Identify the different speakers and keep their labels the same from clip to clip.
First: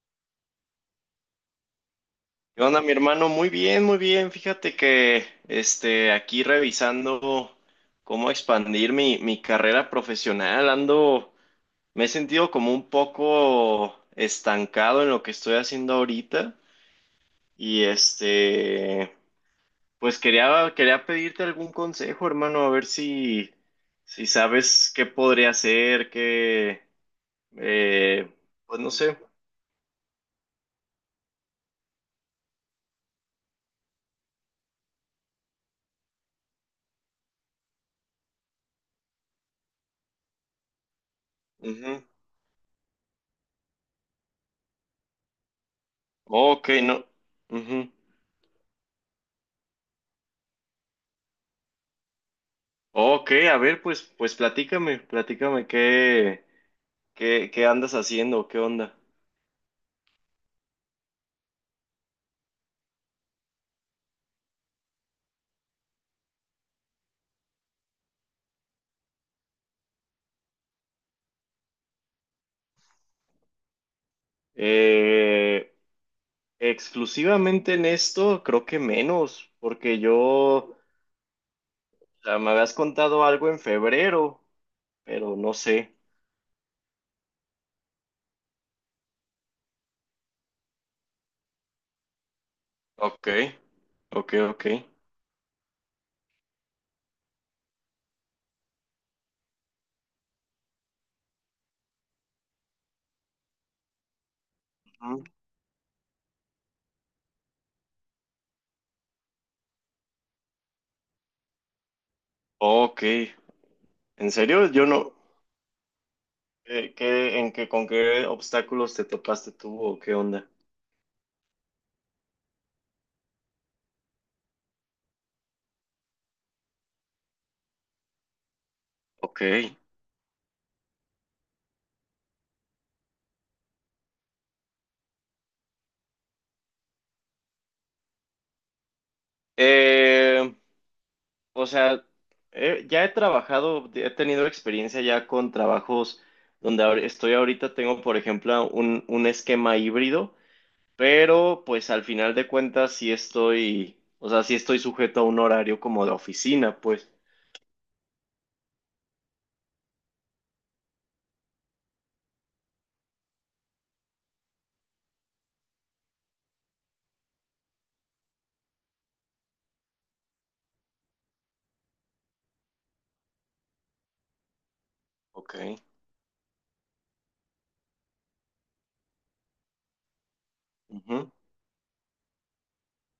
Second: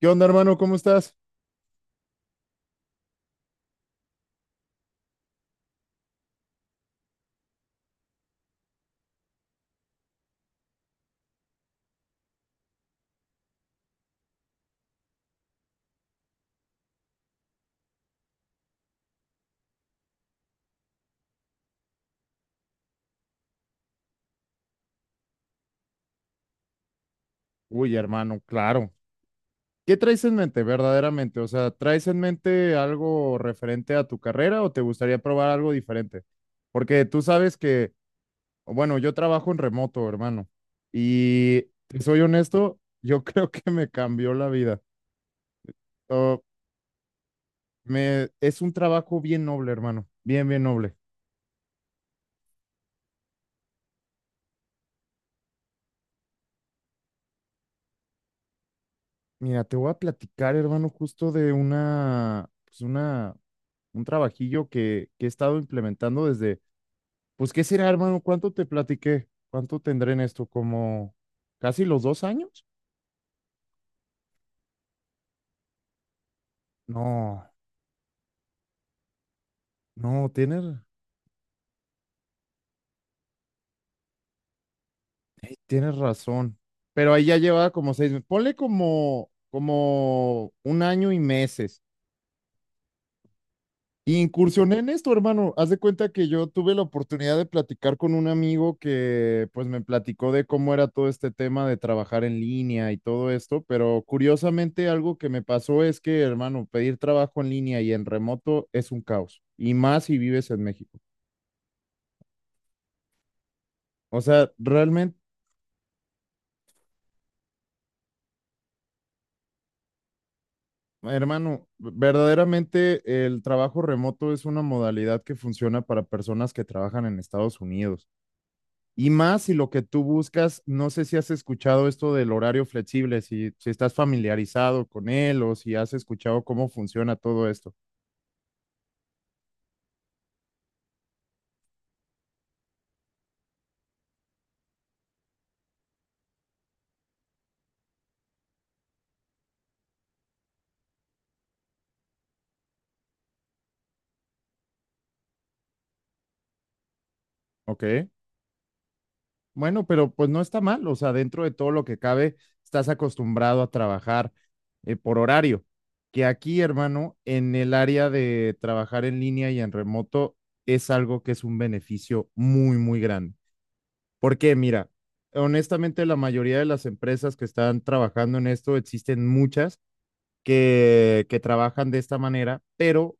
Speaker 1: ¿Qué onda, hermano? ¿Cómo estás?
Speaker 2: ¿Qué onda, mi hermano? Muy bien, muy bien. Fíjate que aquí revisando cómo expandir mi carrera profesional, ando, me he sentido como un poco estancado en lo que estoy haciendo ahorita. Y este, pues quería pedirte algún consejo, hermano, a ver si sabes qué podría hacer,
Speaker 1: Uy,
Speaker 2: eh,
Speaker 1: hermano,
Speaker 2: pues no
Speaker 1: claro.
Speaker 2: sé.
Speaker 1: ¿Qué traes en mente verdaderamente? O sea, ¿traes en mente algo referente a tu carrera o te gustaría probar algo diferente? Porque tú sabes que, bueno, yo trabajo en remoto, hermano. Y
Speaker 2: Ujú.
Speaker 1: te soy honesto, yo creo que me cambió la vida. Oh,
Speaker 2: Ok, no. Ujú.
Speaker 1: es un trabajo bien noble, hermano. Bien, bien noble.
Speaker 2: Ok, a ver, pues, pues platícame qué andas haciendo, qué onda.
Speaker 1: Mira, te voy a platicar, hermano, justo de un trabajillo que he estado implementando desde. Pues, ¿qué será, hermano? ¿Cuánto te platiqué? ¿Cuánto tendré en esto? ¿Como casi los 2 años?
Speaker 2: Eh,
Speaker 1: No,
Speaker 2: exclusivamente en esto, creo que menos, porque
Speaker 1: no,
Speaker 2: o
Speaker 1: tienes,
Speaker 2: sea, me habías contado algo en febrero, pero no
Speaker 1: eh,
Speaker 2: sé.
Speaker 1: tienes razón. Pero ahí ya llevaba como 6 meses. Ponle como un año y meses.
Speaker 2: Ok,
Speaker 1: Y
Speaker 2: ok, ok.
Speaker 1: incursioné en esto, hermano. Haz de cuenta que yo tuve la oportunidad de platicar con un amigo que pues me platicó de cómo era todo este tema de trabajar en línea y todo esto, pero curiosamente algo
Speaker 2: Ujú.
Speaker 1: que me pasó es que, hermano, pedir trabajo en línea y en remoto es un caos, y más si vives en México.
Speaker 2: Ok,
Speaker 1: O
Speaker 2: ¿en
Speaker 1: sea,
Speaker 2: serio? Yo no.
Speaker 1: realmente,
Speaker 2: ¿ con qué obstáculos te topaste tú o qué onda?
Speaker 1: hermano, verdaderamente el trabajo remoto es una modalidad que funciona para personas que trabajan en Estados Unidos. Y
Speaker 2: Ok.
Speaker 1: más si lo que tú buscas, no sé si has escuchado esto del horario flexible, si estás familiarizado con él o si has escuchado cómo funciona todo esto,
Speaker 2: Eh, O sea, ya he trabajado, he tenido experiencia ya con trabajos donde estoy ahorita, tengo por ejemplo un esquema híbrido, pero pues al final de cuentas sí estoy, o sea, sí estoy sujeto a un horario como de oficina, pues.
Speaker 1: ¿ok? Bueno, pero pues no está mal, o sea, dentro de todo lo que cabe, estás acostumbrado a trabajar por horario, que aquí, hermano, en el área de trabajar en línea y en remoto es algo que es un beneficio muy, muy grande. Porque mira,
Speaker 2: Ok.
Speaker 1: honestamente la mayoría de las empresas que están trabajando en esto, existen muchas que,
Speaker 2: Ujú,
Speaker 1: que trabajan de esta manera, pero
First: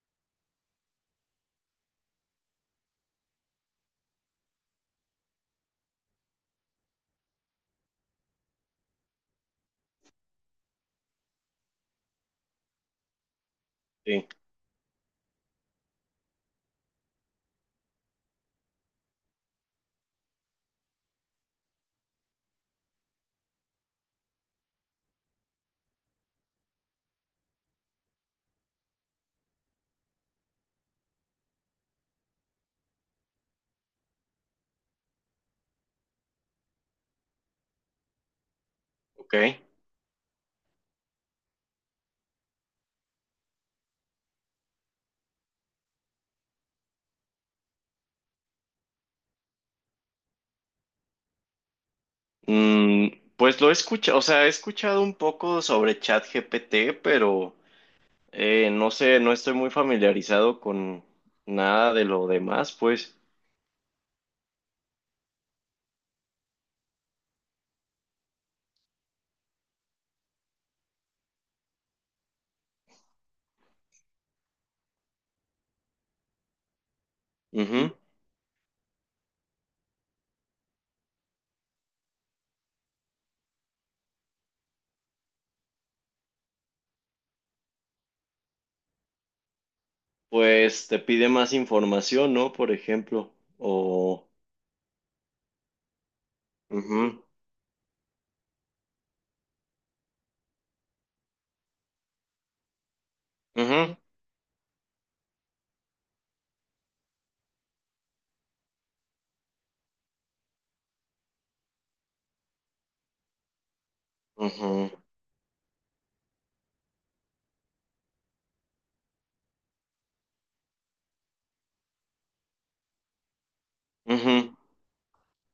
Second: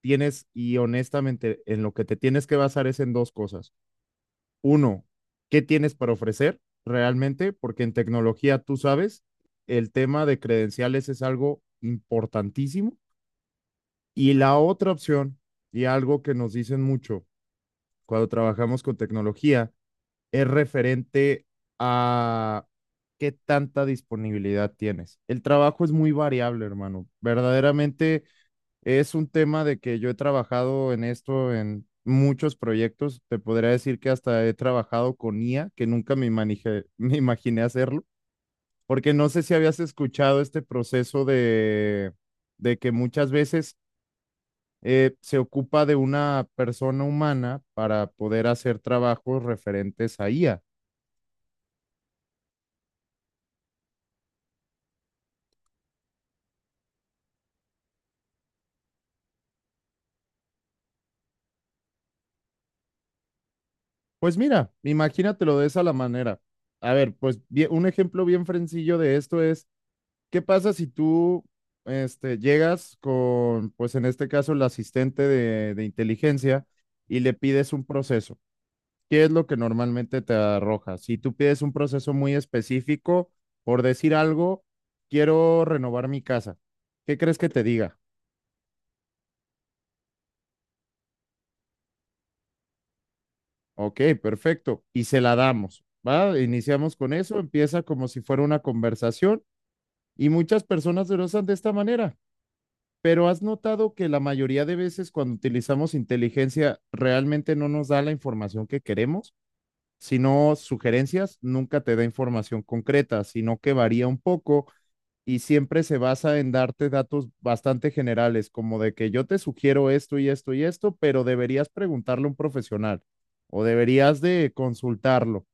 Speaker 1: y honestamente, en lo que te tienes que basar es en dos cosas. Uno, ¿qué tienes para ofrecer realmente? Porque en tecnología, tú sabes, el tema de credenciales es algo importantísimo.
Speaker 2: sí,
Speaker 1: Y la otra opción, y algo que nos dicen mucho cuando trabajamos con tecnología, es referente a qué tanta disponibilidad tienes. El trabajo es muy variable, hermano. Verdaderamente. Es un tema de que yo he trabajado en esto en muchos proyectos. Te podría decir que hasta he trabajado con IA, que nunca me imaginé hacerlo, porque no
Speaker 2: ok.
Speaker 1: sé si habías escuchado este proceso de que muchas veces se ocupa de una persona humana para poder hacer trabajos referentes a IA.
Speaker 2: Mm, pues lo he escuchado, o sea, he escuchado un poco sobre ChatGPT, pero no sé, no estoy muy familiarizado con nada de lo demás, pues.
Speaker 1: Pues mira, imagínatelo de esa la manera. A ver, un ejemplo bien sencillo de esto es. ¿Qué pasa si tú llegas con, pues en este caso, el asistente de inteligencia y le pides un proceso? ¿Qué es lo que normalmente te arroja? Si tú pides un proceso muy específico, por decir algo, quiero renovar mi casa. ¿Qué crees que te diga?
Speaker 2: Pues te pide más información, ¿no? Por ejemplo,
Speaker 1: Ok,
Speaker 2: o...
Speaker 1: perfecto. Y se la damos, ¿va? Iniciamos con
Speaker 2: Ujú,
Speaker 1: eso, empieza como si fuera una conversación y muchas personas se lo usan de esta manera. Pero has notado
Speaker 2: ujú,
Speaker 1: que la mayoría de veces cuando utilizamos inteligencia realmente no nos da la información que queremos, sino sugerencias, nunca te da información concreta, sino que varía un poco
Speaker 2: ujú,
Speaker 1: y siempre se basa en darte datos bastante generales, como de que yo te sugiero esto y esto y esto, pero deberías preguntarle a un profesional o deberías de
Speaker 2: ujú.
Speaker 1: consultarlo.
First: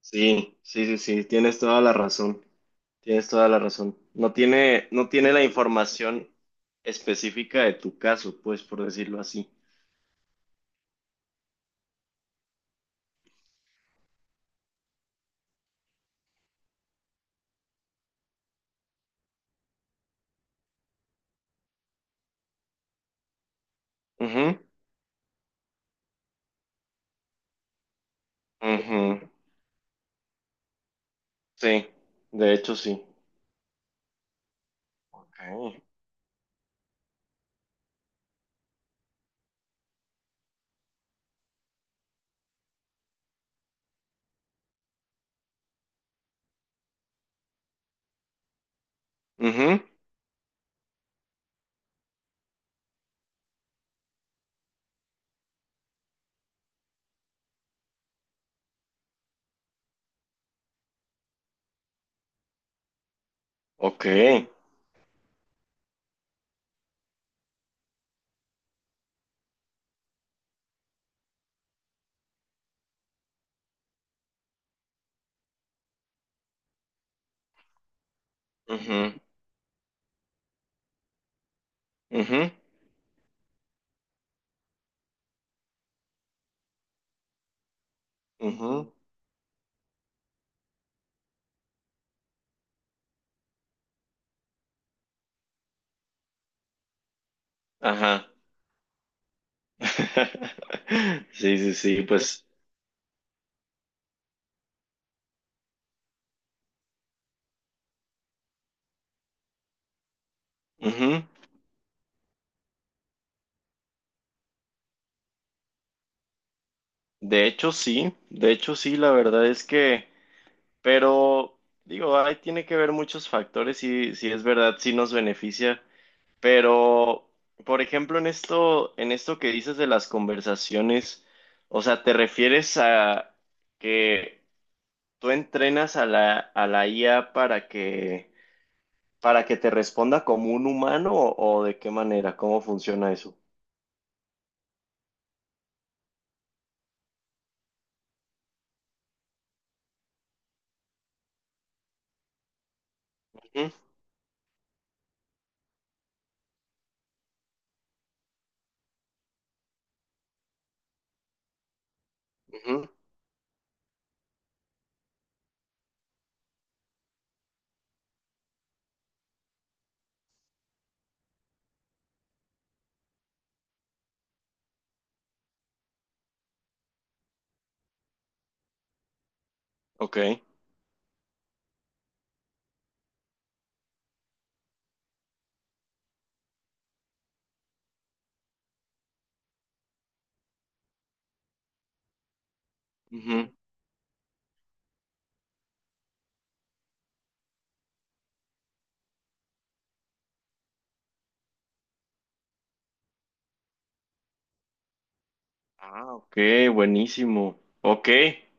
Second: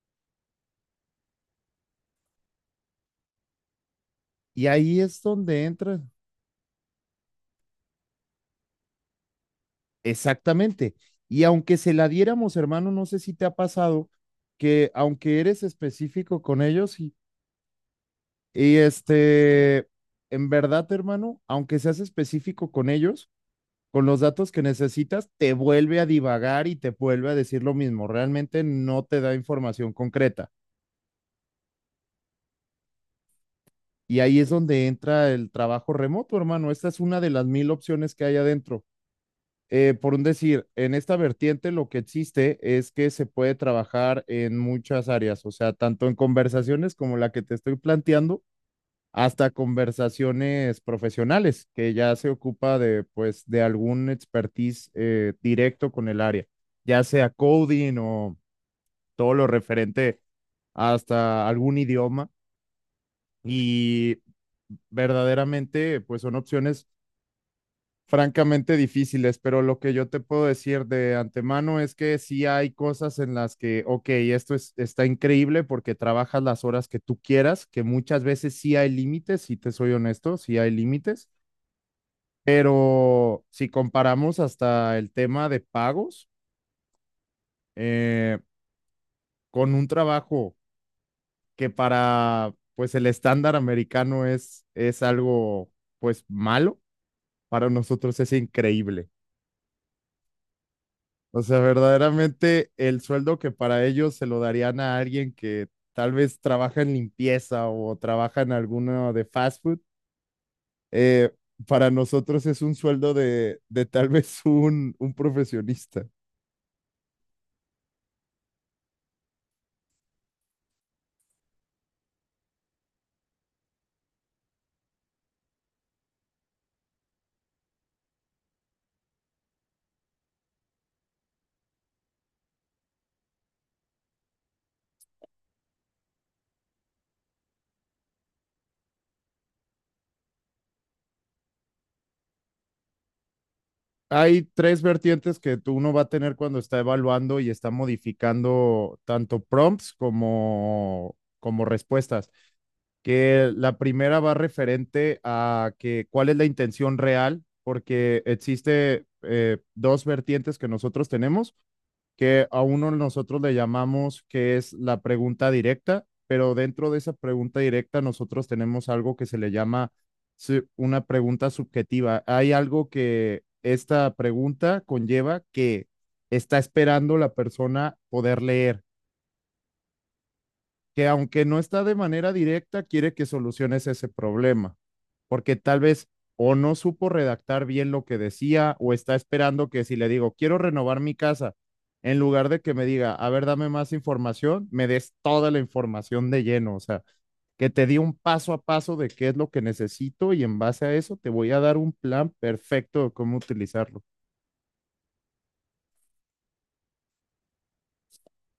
Speaker 2: Sí, sí, sí, sí, tienes toda la razón, tienes toda la razón. No
Speaker 1: Y ahí
Speaker 2: no
Speaker 1: es
Speaker 2: tiene la
Speaker 1: donde entra.
Speaker 2: información específica de tu caso, pues, por decirlo así.
Speaker 1: Exactamente. Y aunque se la diéramos, hermano, no sé si te ha pasado que aunque eres específico con ellos y este, en verdad, hermano, aunque seas específico con ellos, con los datos
Speaker 2: Ujú,
Speaker 1: que necesitas, te vuelve a divagar y te vuelve a decir lo mismo. Realmente no
Speaker 2: ujú.
Speaker 1: te da información concreta.
Speaker 2: Sí, de hecho sí.
Speaker 1: Y ahí es donde entra el
Speaker 2: Okay.
Speaker 1: trabajo remoto, hermano. Esta es una de las mil opciones que hay adentro. Por un decir, en esta vertiente lo que existe es que se puede trabajar en muchas áreas, o sea, tanto en conversaciones como la que te estoy planteando, hasta
Speaker 2: Ujú,
Speaker 1: conversaciones profesionales, que ya se ocupa de, pues, de algún expertise directo con el área, ya sea coding o todo lo referente hasta algún idioma.
Speaker 2: ok.
Speaker 1: Y verdaderamente, pues son opciones francamente difíciles, pero lo que yo te puedo decir de antemano es que sí hay cosas en las que, ok, está increíble porque trabajas las horas que tú quieras, que muchas veces sí hay
Speaker 2: Ujú,
Speaker 1: límites, si te soy honesto, sí hay límites,
Speaker 2: ujú,
Speaker 1: pero si comparamos hasta el tema de pagos, eh,
Speaker 2: ujú.
Speaker 1: con un trabajo que para, pues, el estándar americano es algo, pues, malo, para nosotros
Speaker 2: Ajá.
Speaker 1: es increíble. O
Speaker 2: Sí,
Speaker 1: sea,
Speaker 2: sí, sí, pues.
Speaker 1: verdaderamente el sueldo que para ellos se lo darían a alguien que tal vez trabaja en limpieza o trabaja en alguno de fast food,
Speaker 2: Ujú.
Speaker 1: eh, para nosotros es un sueldo de tal vez un profesionista.
Speaker 2: De hecho, sí, la verdad es pero digo, ahí tiene que ver muchos factores y si es verdad, sí nos beneficia, pero, por ejemplo, en esto que dices de las conversaciones, o sea, ¿te refieres a que tú entrenas a a la IA para para que te responda como un humano o de qué manera? ¿Cómo funciona eso?
Speaker 1: Hay tres vertientes que tú uno va a tener cuando está evaluando y está modificando tanto prompts como respuestas. Que
Speaker 2: Ujú,
Speaker 1: la primera va referente a que cuál es la intención real, porque existe dos vertientes que nosotros tenemos, que a
Speaker 2: ujú,
Speaker 1: uno nosotros le llamamos que es la pregunta directa, pero dentro de esa pregunta directa nosotros tenemos algo que se le llama una pregunta subjetiva. Hay algo que esta pregunta conlleva que está esperando la persona poder leer
Speaker 2: ok.
Speaker 1: que aunque no está de manera directa, quiere que soluciones ese problema, porque tal vez o no supo redactar bien lo que decía o está esperando que si le digo, quiero renovar mi casa, en lugar de que me diga, a ver, dame más información, me des toda la información de lleno, o sea, que te di un paso a paso de qué es lo que necesito y en base a eso te voy a dar un plan perfecto de cómo utilizarlo.
Speaker 2: Ah, ok, buenísimo. Ok,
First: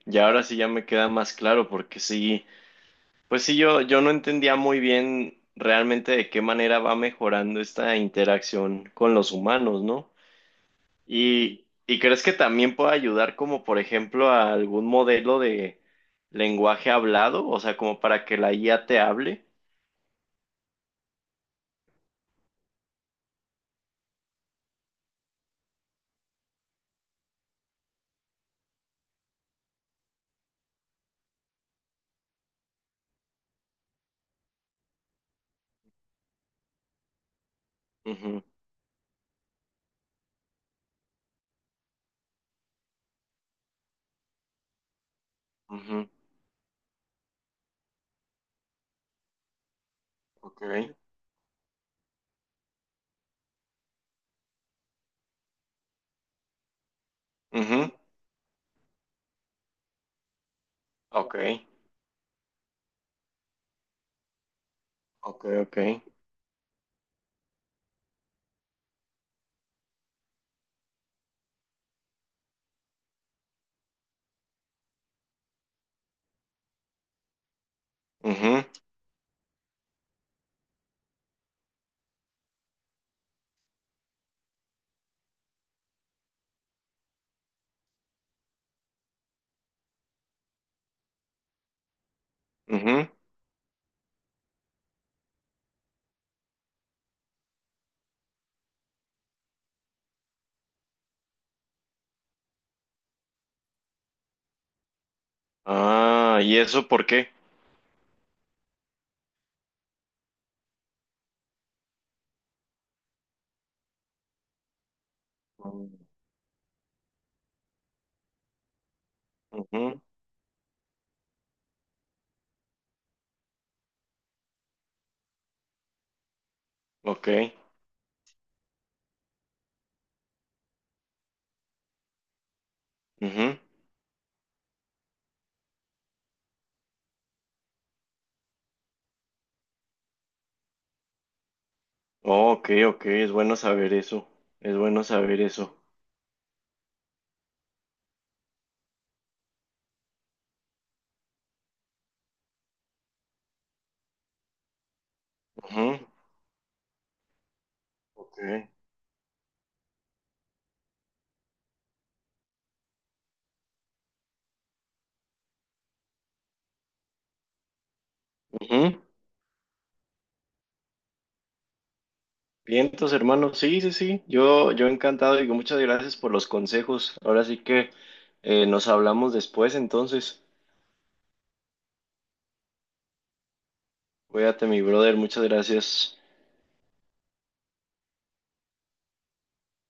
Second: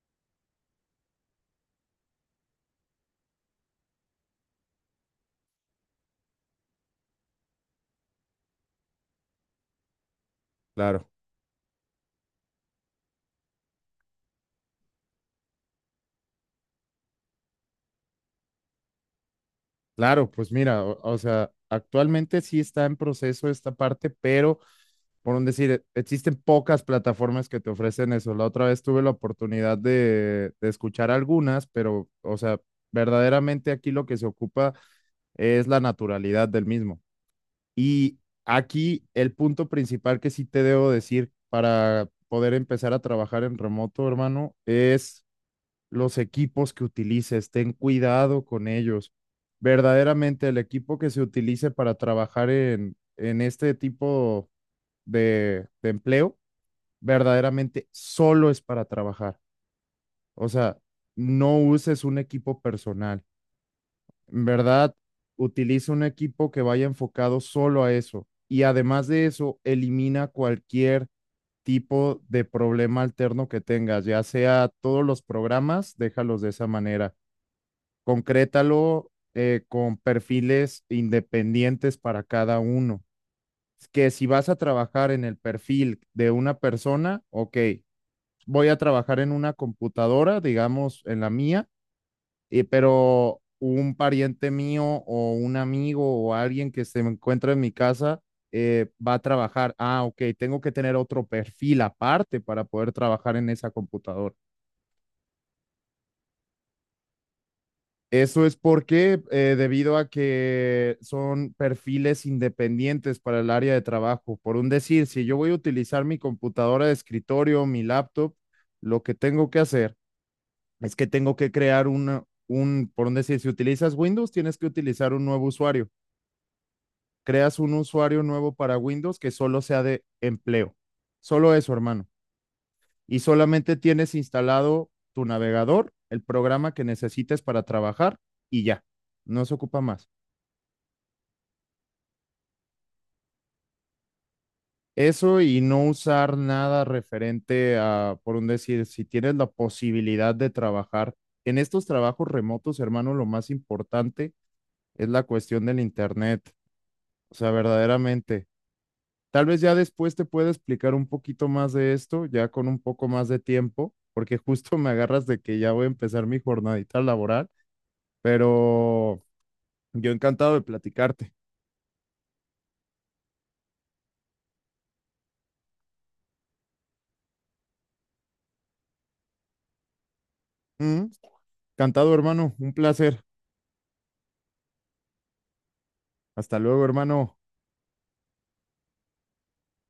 Speaker 2: ya ahora sí ya me queda más claro porque sí, pues sí, yo no entendía muy bien realmente de qué manera va mejorando esta interacción con los humanos, ¿no?
Speaker 1: Claro.
Speaker 2: Y crees que también puede ayudar como por ejemplo a algún modelo de lenguaje hablado, o sea, como para que la IA te hable.
Speaker 1: Claro, pues mira, o sea, actualmente sí está en proceso esta parte, pero por un decir, existen pocas plataformas que te ofrecen eso. La otra vez tuve la oportunidad de escuchar algunas, pero, o sea, verdaderamente aquí lo que se ocupa es la naturalidad del mismo. Y
Speaker 2: Ujú,
Speaker 1: aquí el punto principal que sí te debo decir para poder empezar a trabajar en remoto, hermano, es
Speaker 2: ujú,
Speaker 1: los equipos que utilices, ten cuidado con ellos. Verdaderamente el
Speaker 2: ok,
Speaker 1: equipo que se utilice para trabajar en este tipo de empleo, verdaderamente
Speaker 2: ujú,
Speaker 1: solo es para trabajar. O sea,
Speaker 2: ok,
Speaker 1: no uses un equipo personal. En verdad,
Speaker 2: ok, ok,
Speaker 1: utiliza un equipo que vaya enfocado solo a eso. Y además de eso, elimina cualquier tipo de problema alterno que tengas, ya sea todos los programas, déjalos de esa manera.
Speaker 2: ujú,
Speaker 1: Concrétalo con perfiles independientes para cada uno. Que si vas a trabajar en el perfil de una persona, ok, voy a trabajar en una computadora, digamos, en la mía,
Speaker 2: ujú.
Speaker 1: pero un pariente mío o un amigo o alguien que se encuentra en mi casa va a trabajar. Ah, ok, tengo que tener otro perfil aparte para poder trabajar en esa computadora.
Speaker 2: Ah, ¿y eso por qué?
Speaker 1: Eso es debido a que son perfiles independientes para el área de trabajo. Por un decir, si yo voy a utilizar mi computadora de escritorio, mi laptop, lo que tengo que hacer
Speaker 2: Ujú,
Speaker 1: es que tengo que crear. Por un decir, si utilizas Windows, tienes que utilizar un nuevo usuario.
Speaker 2: ok,
Speaker 1: Creas un usuario nuevo para Windows que solo sea de empleo. Solo eso, hermano. Y
Speaker 2: ujú.
Speaker 1: solamente tienes instalado tu navegador, el programa que necesites para trabajar y ya. No se ocupa más.
Speaker 2: Oh, ok, ok, es bueno saber eso, es bueno saber
Speaker 1: Eso y
Speaker 2: eso.
Speaker 1: no usar nada referente a, por un decir, si tienes la posibilidad de trabajar en estos trabajos remotos, hermano, lo más importante es la cuestión del
Speaker 2: Ujú,
Speaker 1: internet. O sea,
Speaker 2: ok,
Speaker 1: verdaderamente. Tal vez ya después te pueda explicar un poquito más de esto, ya con un poco más de tiempo, porque justo me agarras de que ya voy a empezar mi jornadita laboral,
Speaker 2: ujú.
Speaker 1: pero yo encantado de platicarte.
Speaker 2: Bien, entonces, hermano, sí, sí, sí, yo encantado, digo, muchas gracias por los consejos. Ahora sí que nos hablamos después, entonces,
Speaker 1: Mm, Encantado, hermano. Un placer.
Speaker 2: cuídate, mi brother, muchas gracias.
Speaker 1: Hasta luego, hermano.